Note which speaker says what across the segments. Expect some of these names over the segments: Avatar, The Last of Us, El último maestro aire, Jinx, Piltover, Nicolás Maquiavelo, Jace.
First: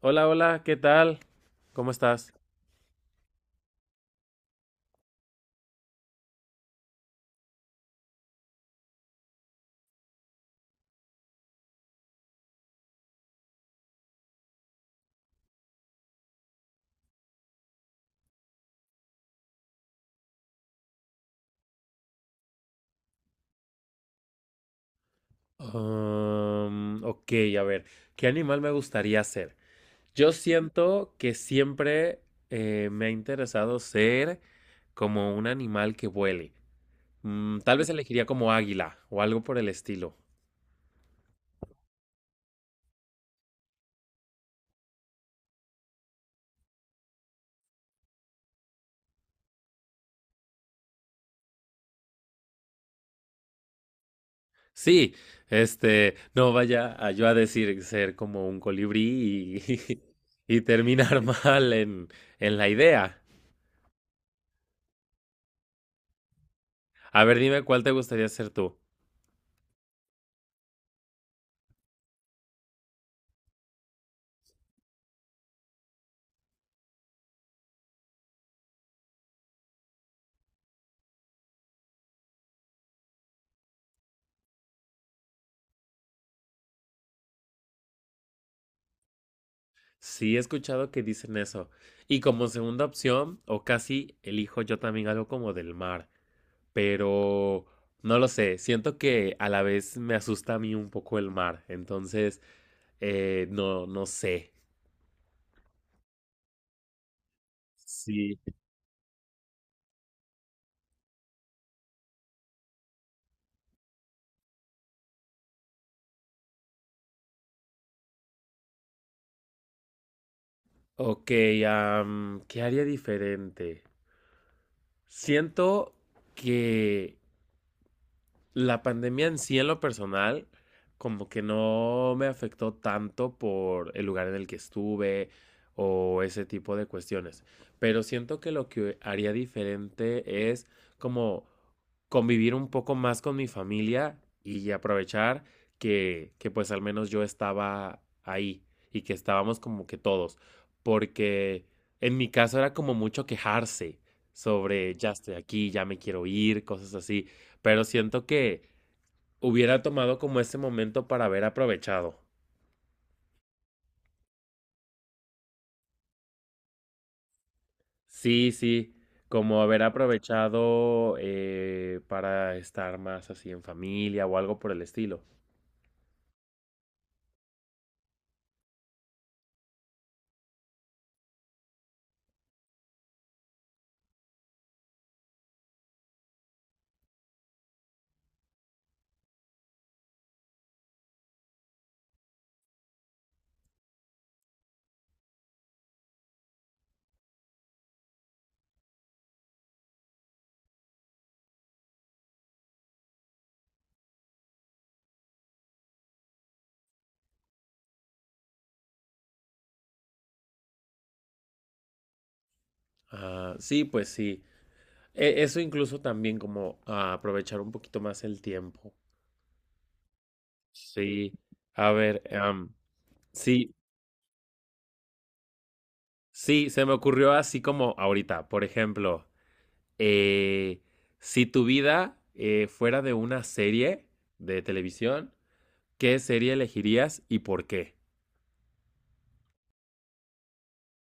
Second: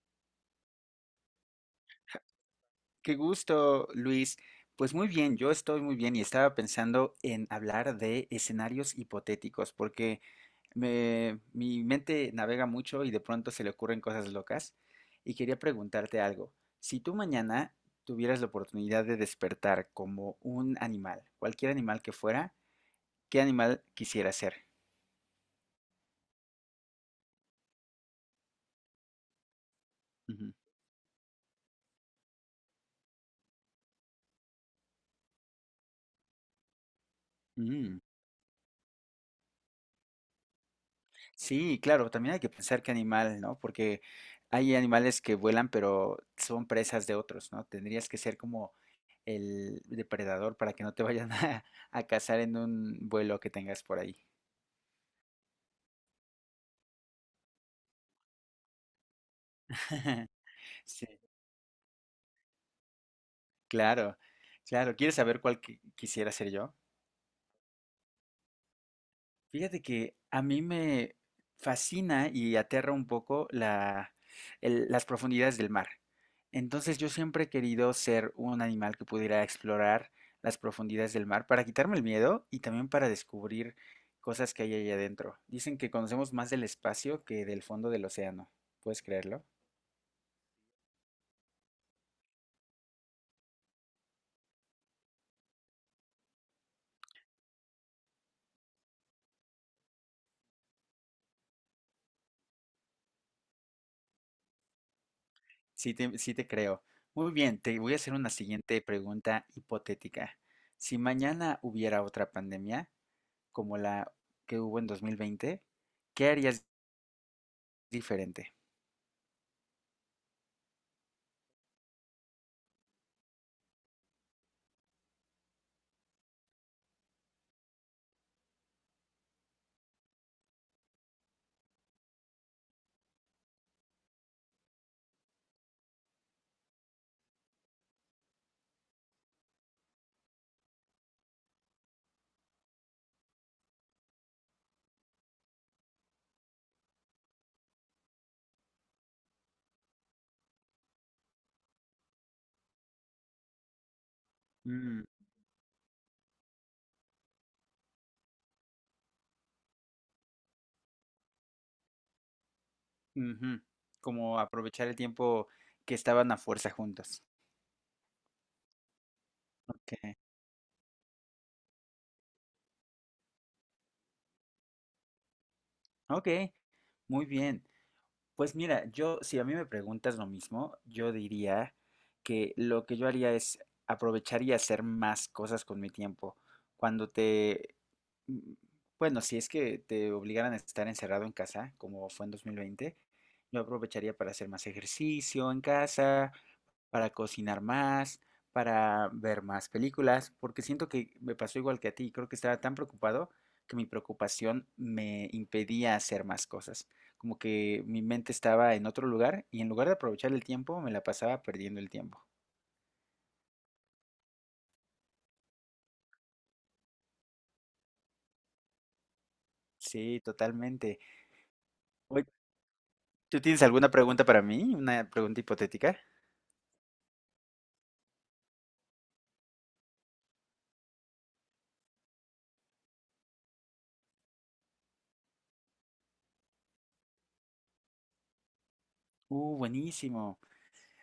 Speaker 1: Hola, hola, ¿qué tal? ¿Cómo estás?
Speaker 2: Qué gusto, Luis. Pues muy bien, yo estoy muy bien y estaba pensando en hablar de escenarios hipotéticos, porque mi mente navega mucho y de pronto se le ocurren cosas locas. Y quería preguntarte algo. Si tú mañana tuvieras la oportunidad de despertar como un animal, cualquier animal que fuera, ¿qué animal quisieras ser?
Speaker 1: Ok, a ver, ¿qué animal me gustaría ser? Yo
Speaker 2: Ujú.
Speaker 1: siento que siempre me ha interesado ser como un animal que vuele. Mm, tal vez
Speaker 2: Mm,
Speaker 1: elegiría como águila o algo por el estilo.
Speaker 2: Sí, claro, también hay que pensar qué animal, ¿no? Porque hay animales que vuelan, pero son presas de otros, ¿no? Tendrías que ser como el depredador para que no te vayan a cazar en un vuelo que tengas por ahí.
Speaker 1: Sí, este, no vaya a yo a decir ser como un colibrí y, y
Speaker 2: Sí,
Speaker 1: terminar mal en la idea.
Speaker 2: claro, claro. ¿Quieres saber cuál quisiera ser yo?
Speaker 1: A ver, dime cuál te gustaría ser tú.
Speaker 2: Fíjate que a mí me fascina y aterra un poco las profundidades del mar. Entonces yo siempre he querido ser un animal que pudiera explorar las profundidades del mar para quitarme el miedo y también para descubrir cosas que hay ahí adentro. Dicen que conocemos más del espacio que del fondo del océano. ¿Puedes creerlo?
Speaker 1: Sí, he escuchado que dicen eso. Y como segunda opción, o casi elijo yo también algo como del mar, pero no lo sé, siento que a la vez me asusta a mí un poco el mar, entonces no, no sé.
Speaker 2: Sí te creo. Muy bien, te voy a hacer una
Speaker 1: Sí.
Speaker 2: siguiente pregunta hipotética. Si mañana hubiera otra pandemia, como la que hubo en 2020, ¿qué harías diferente?
Speaker 1: Ok, ¿qué haría diferente? Siento que la pandemia en sí, en lo personal, como que no me afectó tanto por el lugar en el que estuve o ese tipo de cuestiones. Pero siento que lo que haría diferente es como convivir un poco más con mi familia y aprovechar que pues al menos yo estaba ahí y que estábamos como que todos. Porque en mi caso era como mucho quejarse sobre
Speaker 2: Mm,
Speaker 1: ya estoy aquí, ya me quiero ir, cosas así, pero siento que hubiera tomado como ese momento para haber aprovechado.
Speaker 2: ujú. Como aprovechar el tiempo que estaban a fuerza juntos.
Speaker 1: Sí, sí, como haber
Speaker 2: Ok,
Speaker 1: aprovechado para estar más así en familia o algo por el estilo.
Speaker 2: ok, muy bien. Pues mira, yo, si a mí me preguntas lo mismo, yo diría que lo que yo haría es aprovechar y hacer más cosas con mi tiempo. Cuando te, mm, bueno, si es que te obligaran a estar encerrado en casa, como fue en 2020, yo aprovecharía para hacer más ejercicio en casa, para cocinar más, para ver más películas, porque siento que me pasó igual que a ti, creo que estaba tan preocupado que mi preocupación me impedía hacer más cosas. Como que mi mente estaba en otro lugar y en lugar de aprovechar el tiempo, me la pasaba perdiendo el tiempo.
Speaker 1: Ah, sí, pues sí. E- eso incluso también como ah, aprovechar un poquito más el tiempo.
Speaker 2: Sí, totalmente.
Speaker 1: Sí. A ver,
Speaker 2: Oye, ¿tú tienes
Speaker 1: sí,
Speaker 2: alguna pregunta para mí? ¿Una pregunta hipotética?
Speaker 1: sí, se me ocurrió así como ahorita, por ejemplo, eh, si tu vida fuera de una serie de televisión, ¿qué serie elegirías y por qué?
Speaker 2: Buenísimo.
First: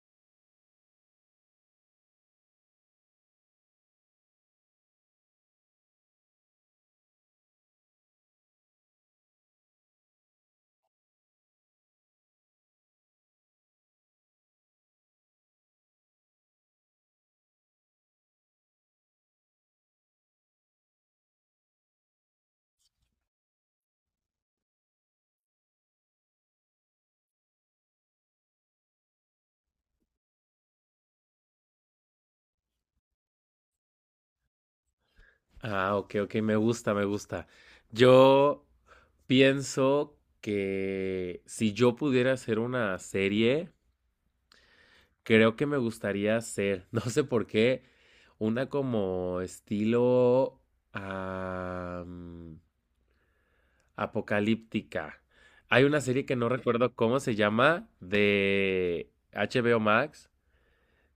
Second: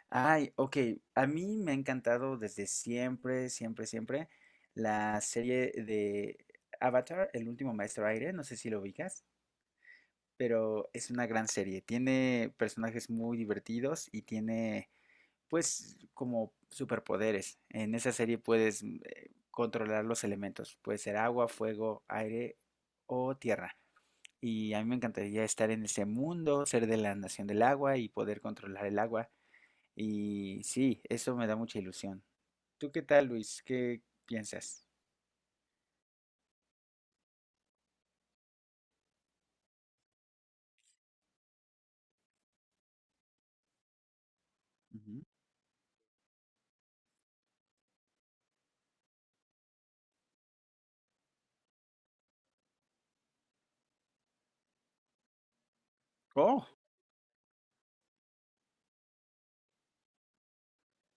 Speaker 2: Ay, ok. A mí me ha encantado desde siempre, siempre, siempre la serie de Avatar, El último maestro aire. No sé si lo ubicas, pero es una gran serie. Tiene personajes muy divertidos y tiene pues como superpoderes. En esa serie puedes controlar los elementos. Puede ser agua, fuego, aire o tierra. Y a mí me encantaría estar en ese mundo, ser de la nación del agua y poder controlar el agua. Y sí, eso me da mucha ilusión. ¿Tú qué tal, Luis? ¿Qué piensas?
Speaker 1: Ah, ok, ok, me gusta, me gusta. Yo pienso que si yo pudiera hacer una serie,
Speaker 2: Ujú.
Speaker 1: creo que me gustaría hacer, no sé por qué, una como estilo am, apocalíptica. Hay una serie que no
Speaker 2: Oh,
Speaker 1: recuerdo cómo se llama, de HBO Max,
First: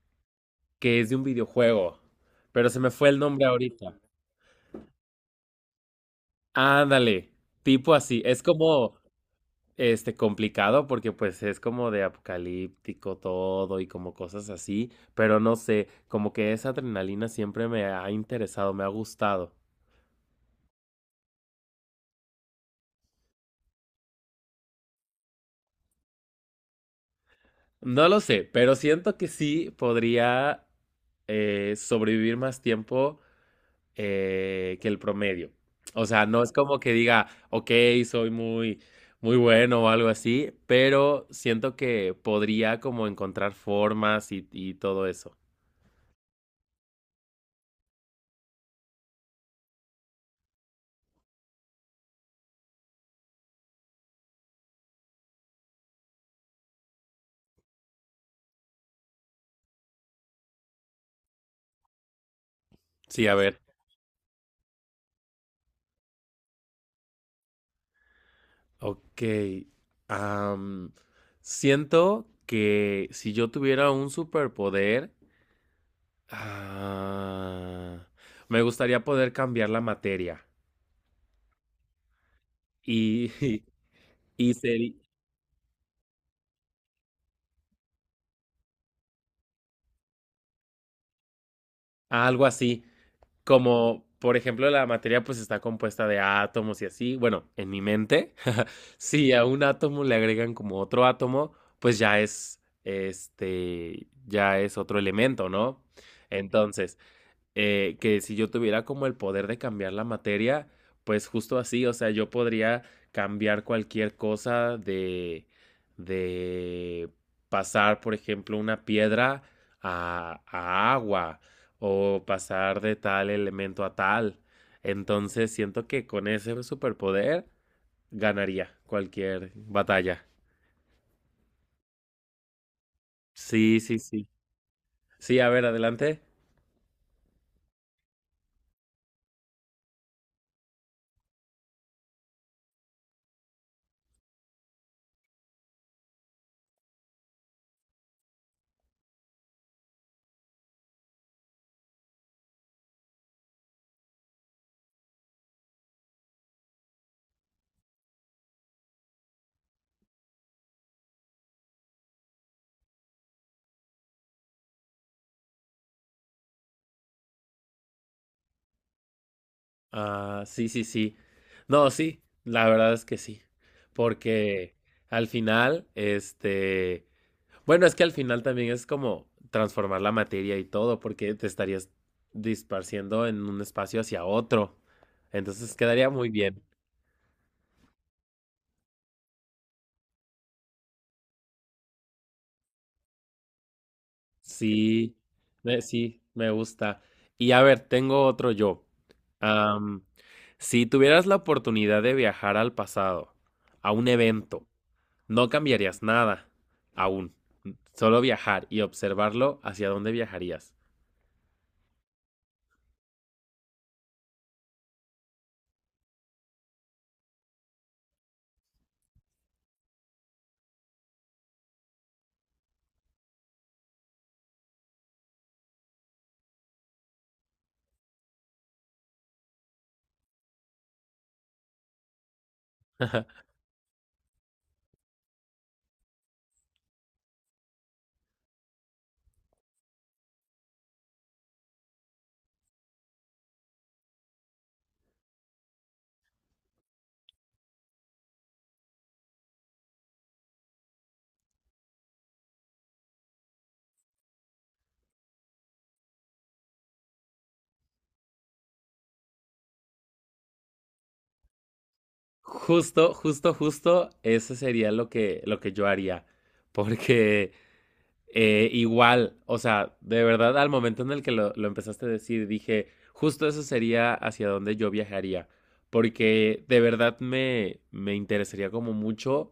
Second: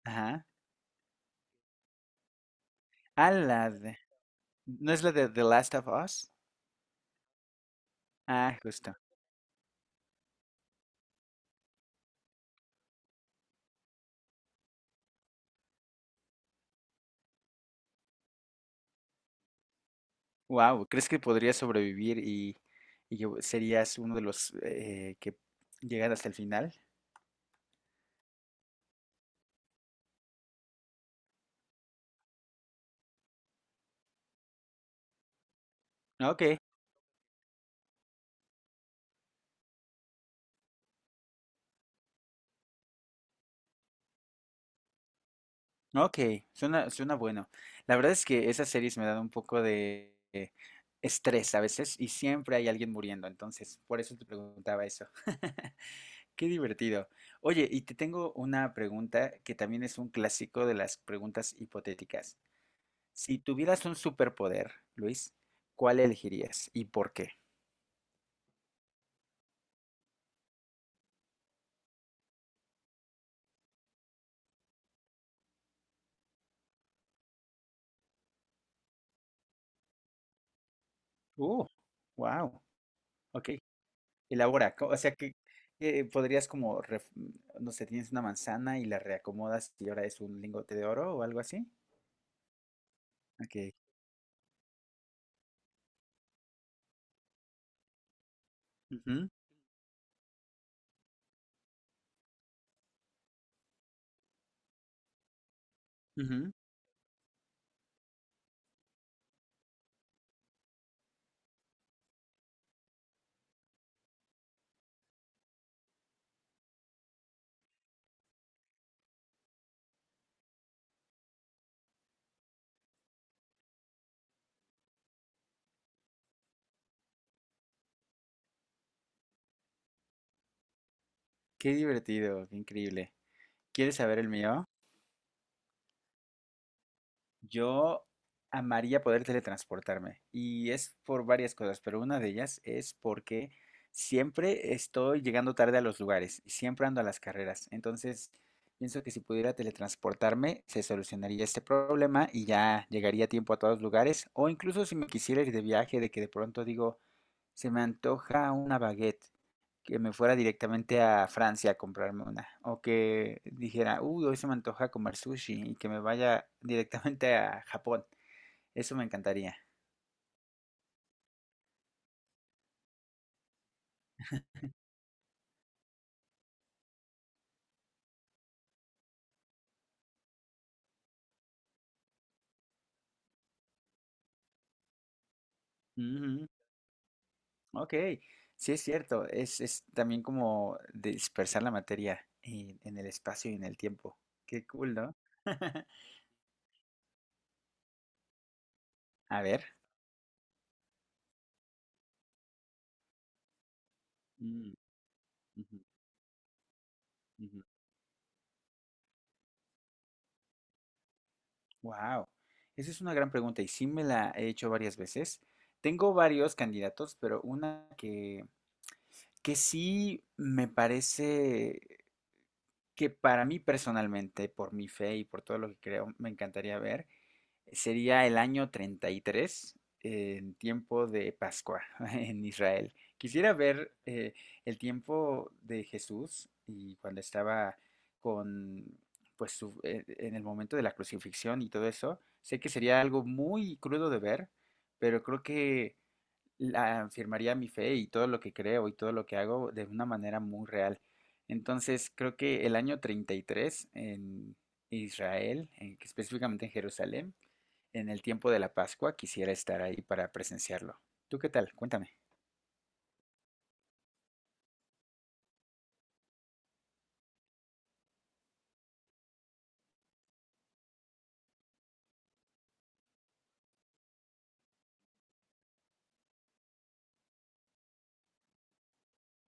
Speaker 2: ajá.
Speaker 1: que es de un videojuego, pero se me fue el
Speaker 2: Ah,
Speaker 1: nombre
Speaker 2: la
Speaker 1: ahorita.
Speaker 2: de- ¿No es la de The Last of Us?
Speaker 1: Ándale, tipo así, es
Speaker 2: Ah, justo.
Speaker 1: como este complicado porque pues es como de apocalíptico todo y como cosas así, pero no sé, como que esa adrenalina siempre me ha interesado, me ha gustado.
Speaker 2: Wow, ¿crees que podrías sobrevivir y que serías uno de los que llegan hasta el final?
Speaker 1: No lo sé, pero siento que sí podría sobrevivir más tiempo que el promedio. O sea,
Speaker 2: No,
Speaker 1: no
Speaker 2: ok,
Speaker 1: es como que diga, ok, soy muy, muy bueno o algo así, pero siento que podría como encontrar formas y todo eso.
Speaker 2: no, ok, suena, suena bueno. La verdad es que esas series me dan un poco de estrés a veces y siempre hay alguien muriendo, entonces por eso te preguntaba eso. Qué divertido. Oye, y te tengo una pregunta que también es un clásico de las preguntas hipotéticas.
Speaker 1: Sí, a
Speaker 2: Si
Speaker 1: ver.
Speaker 2: tuvieras un superpoder, Luis, ¿cuál elegirías y por qué?
Speaker 1: Ok. am, siento que si yo tuviera un superpoder, ah, me gustaría poder cambiar la materia.
Speaker 2: Uh, wow.
Speaker 1: Y,
Speaker 2: Ok.
Speaker 1: y
Speaker 2: Elabora,
Speaker 1: ser
Speaker 2: o sea que podrías como, no sé, tienes una manzana y la reacomodas y ahora es un lingote de oro o algo así.
Speaker 1: algo así,
Speaker 2: Ok.
Speaker 1: como, por ejemplo, la materia pues está compuesta de átomos y así. Bueno, en mi mente,
Speaker 2: Ujú,
Speaker 1: si a un átomo le agregan como otro átomo, pues ya es, este, ya es otro elemento, ¿no?
Speaker 2: ujú.
Speaker 1: Entonces… que si yo tuviera como el poder de cambiar la materia, pues justo así, o sea, yo podría cambiar cualquier cosa de pasar, por ejemplo, una piedra a agua o pasar de tal elemento a tal. Entonces siento que con ese superpoder ganaría cualquier batalla.
Speaker 2: Qué divertido, qué increíble.
Speaker 1: Sí,
Speaker 2: ¿Quieres
Speaker 1: sí,
Speaker 2: saber
Speaker 1: sí.
Speaker 2: el mío?
Speaker 1: Sí, a ver, adelante.
Speaker 2: Yo amaría poder teletransportarme y es por varias cosas, pero una de ellas es porque siempre estoy llegando tarde a los lugares y siempre ando a las carreras. Entonces, pienso que si pudiera teletransportarme, se solucionaría este problema y ya llegaría a tiempo a todos los lugares. O incluso si me quisiera ir de viaje, de que de pronto digo, se me antoja una baguette que me fuera directamente a Francia a comprarme una. O que dijera, uy, hoy se me antoja comer sushi y que me vaya directamente a Japón. Eso me encantaría.
Speaker 1: Ah, sí, sí, sí. No, sí, la verdad es que sí. Porque al final, este, bueno, es que al final también es como transformar la materia y todo, porque te estarías disparciendo en un espacio hacia otro. Entonces quedaría muy
Speaker 2: Ujú,
Speaker 1: bien.
Speaker 2: Ok, sí es cierto. Es también como dispersar la materia en el espacio y en el tiempo. Qué cool, ¿no?
Speaker 1: Sí, sí, me gusta. Y a ver, tengo otro yo.
Speaker 2: A ver.
Speaker 1: Am, si tuvieras la oportunidad de viajar al pasado, a un evento, no cambiarías nada, aún. Solo viajar y observarlo, hacia dónde viajarías.
Speaker 2: Wow. Esa es una gran pregunta y sí me la he hecho varias veces. Tengo varios candidatos, pero una que sí me parece que para mí personalmente, por mi fe y por todo lo que creo, me encantaría ver, sería el año 33 en tiempo de Pascua en Israel. Quisiera ver el tiempo de Jesús y cuando estaba con, en el momento de la crucifixión y todo eso. Sé que sería algo muy crudo de ver, pero creo que afirmaría mi fe y todo lo que creo y todo lo que hago de una manera muy real. Entonces, creo que el año 33 en Israel, específicamente en Jerusalén, en el tiempo de la Pascua, quisiera estar ahí para presenciarlo. ¿Tú qué tal? Cuéntame.
Speaker 1: Justo, justo, justo, eso sería lo que yo haría. Porque igual, o sea, de verdad, al momento en el que lo empezaste a decir, dije, justo eso sería hacia donde yo viajaría, porque de verdad me, me interesaría como mucho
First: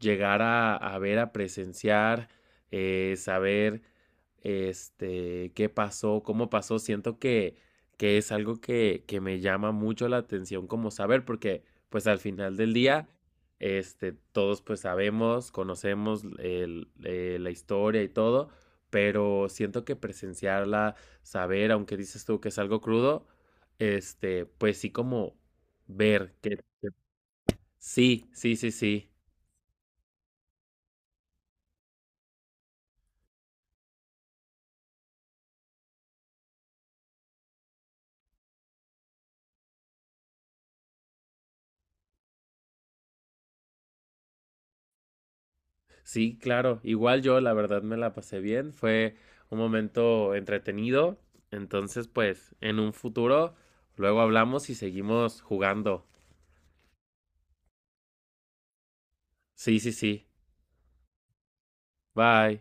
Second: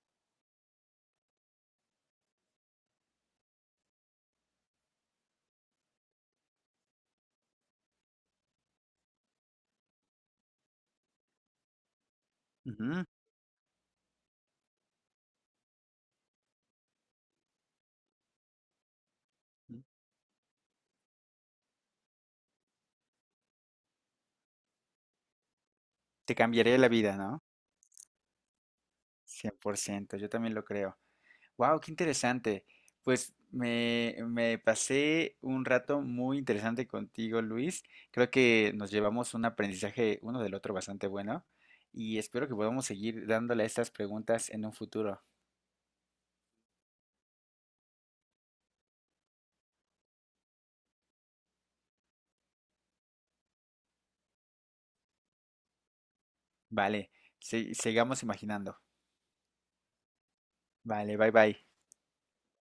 Speaker 1: llegar a ver, a presenciar, saber, este, qué pasó, cómo pasó. Siento que es algo que me llama mucho la atención como saber, porque pues al final del
Speaker 2: Ujú,
Speaker 1: día este, todos pues sabemos, conocemos el- la historia y todo, pero siento que presenciarla, saber, aunque dices tú que es algo crudo, este, pues sí como ver
Speaker 2: Te cambiaría la
Speaker 1: que-
Speaker 2: vida, ¿no?
Speaker 1: sí, sí, sí, sí.
Speaker 2: 100%. Yo también lo creo. Wow, qué interesante. Me pasé un rato muy interesante contigo, Luis. Creo que nos llevamos un aprendizaje uno del otro bastante bueno y espero que podamos seguir dándole a estas preguntas en un futuro.
Speaker 1: Sí, claro. Igual yo la verdad me la pasé bien, fue un momento entretenido. Entonces, pues en un futuro luego hablamos y seguimos jugando.
Speaker 2: Vale, sigamos imaginando.
Speaker 1: Sí, sí, sí.
Speaker 2: Vale, bye bye.
Speaker 1: Bye.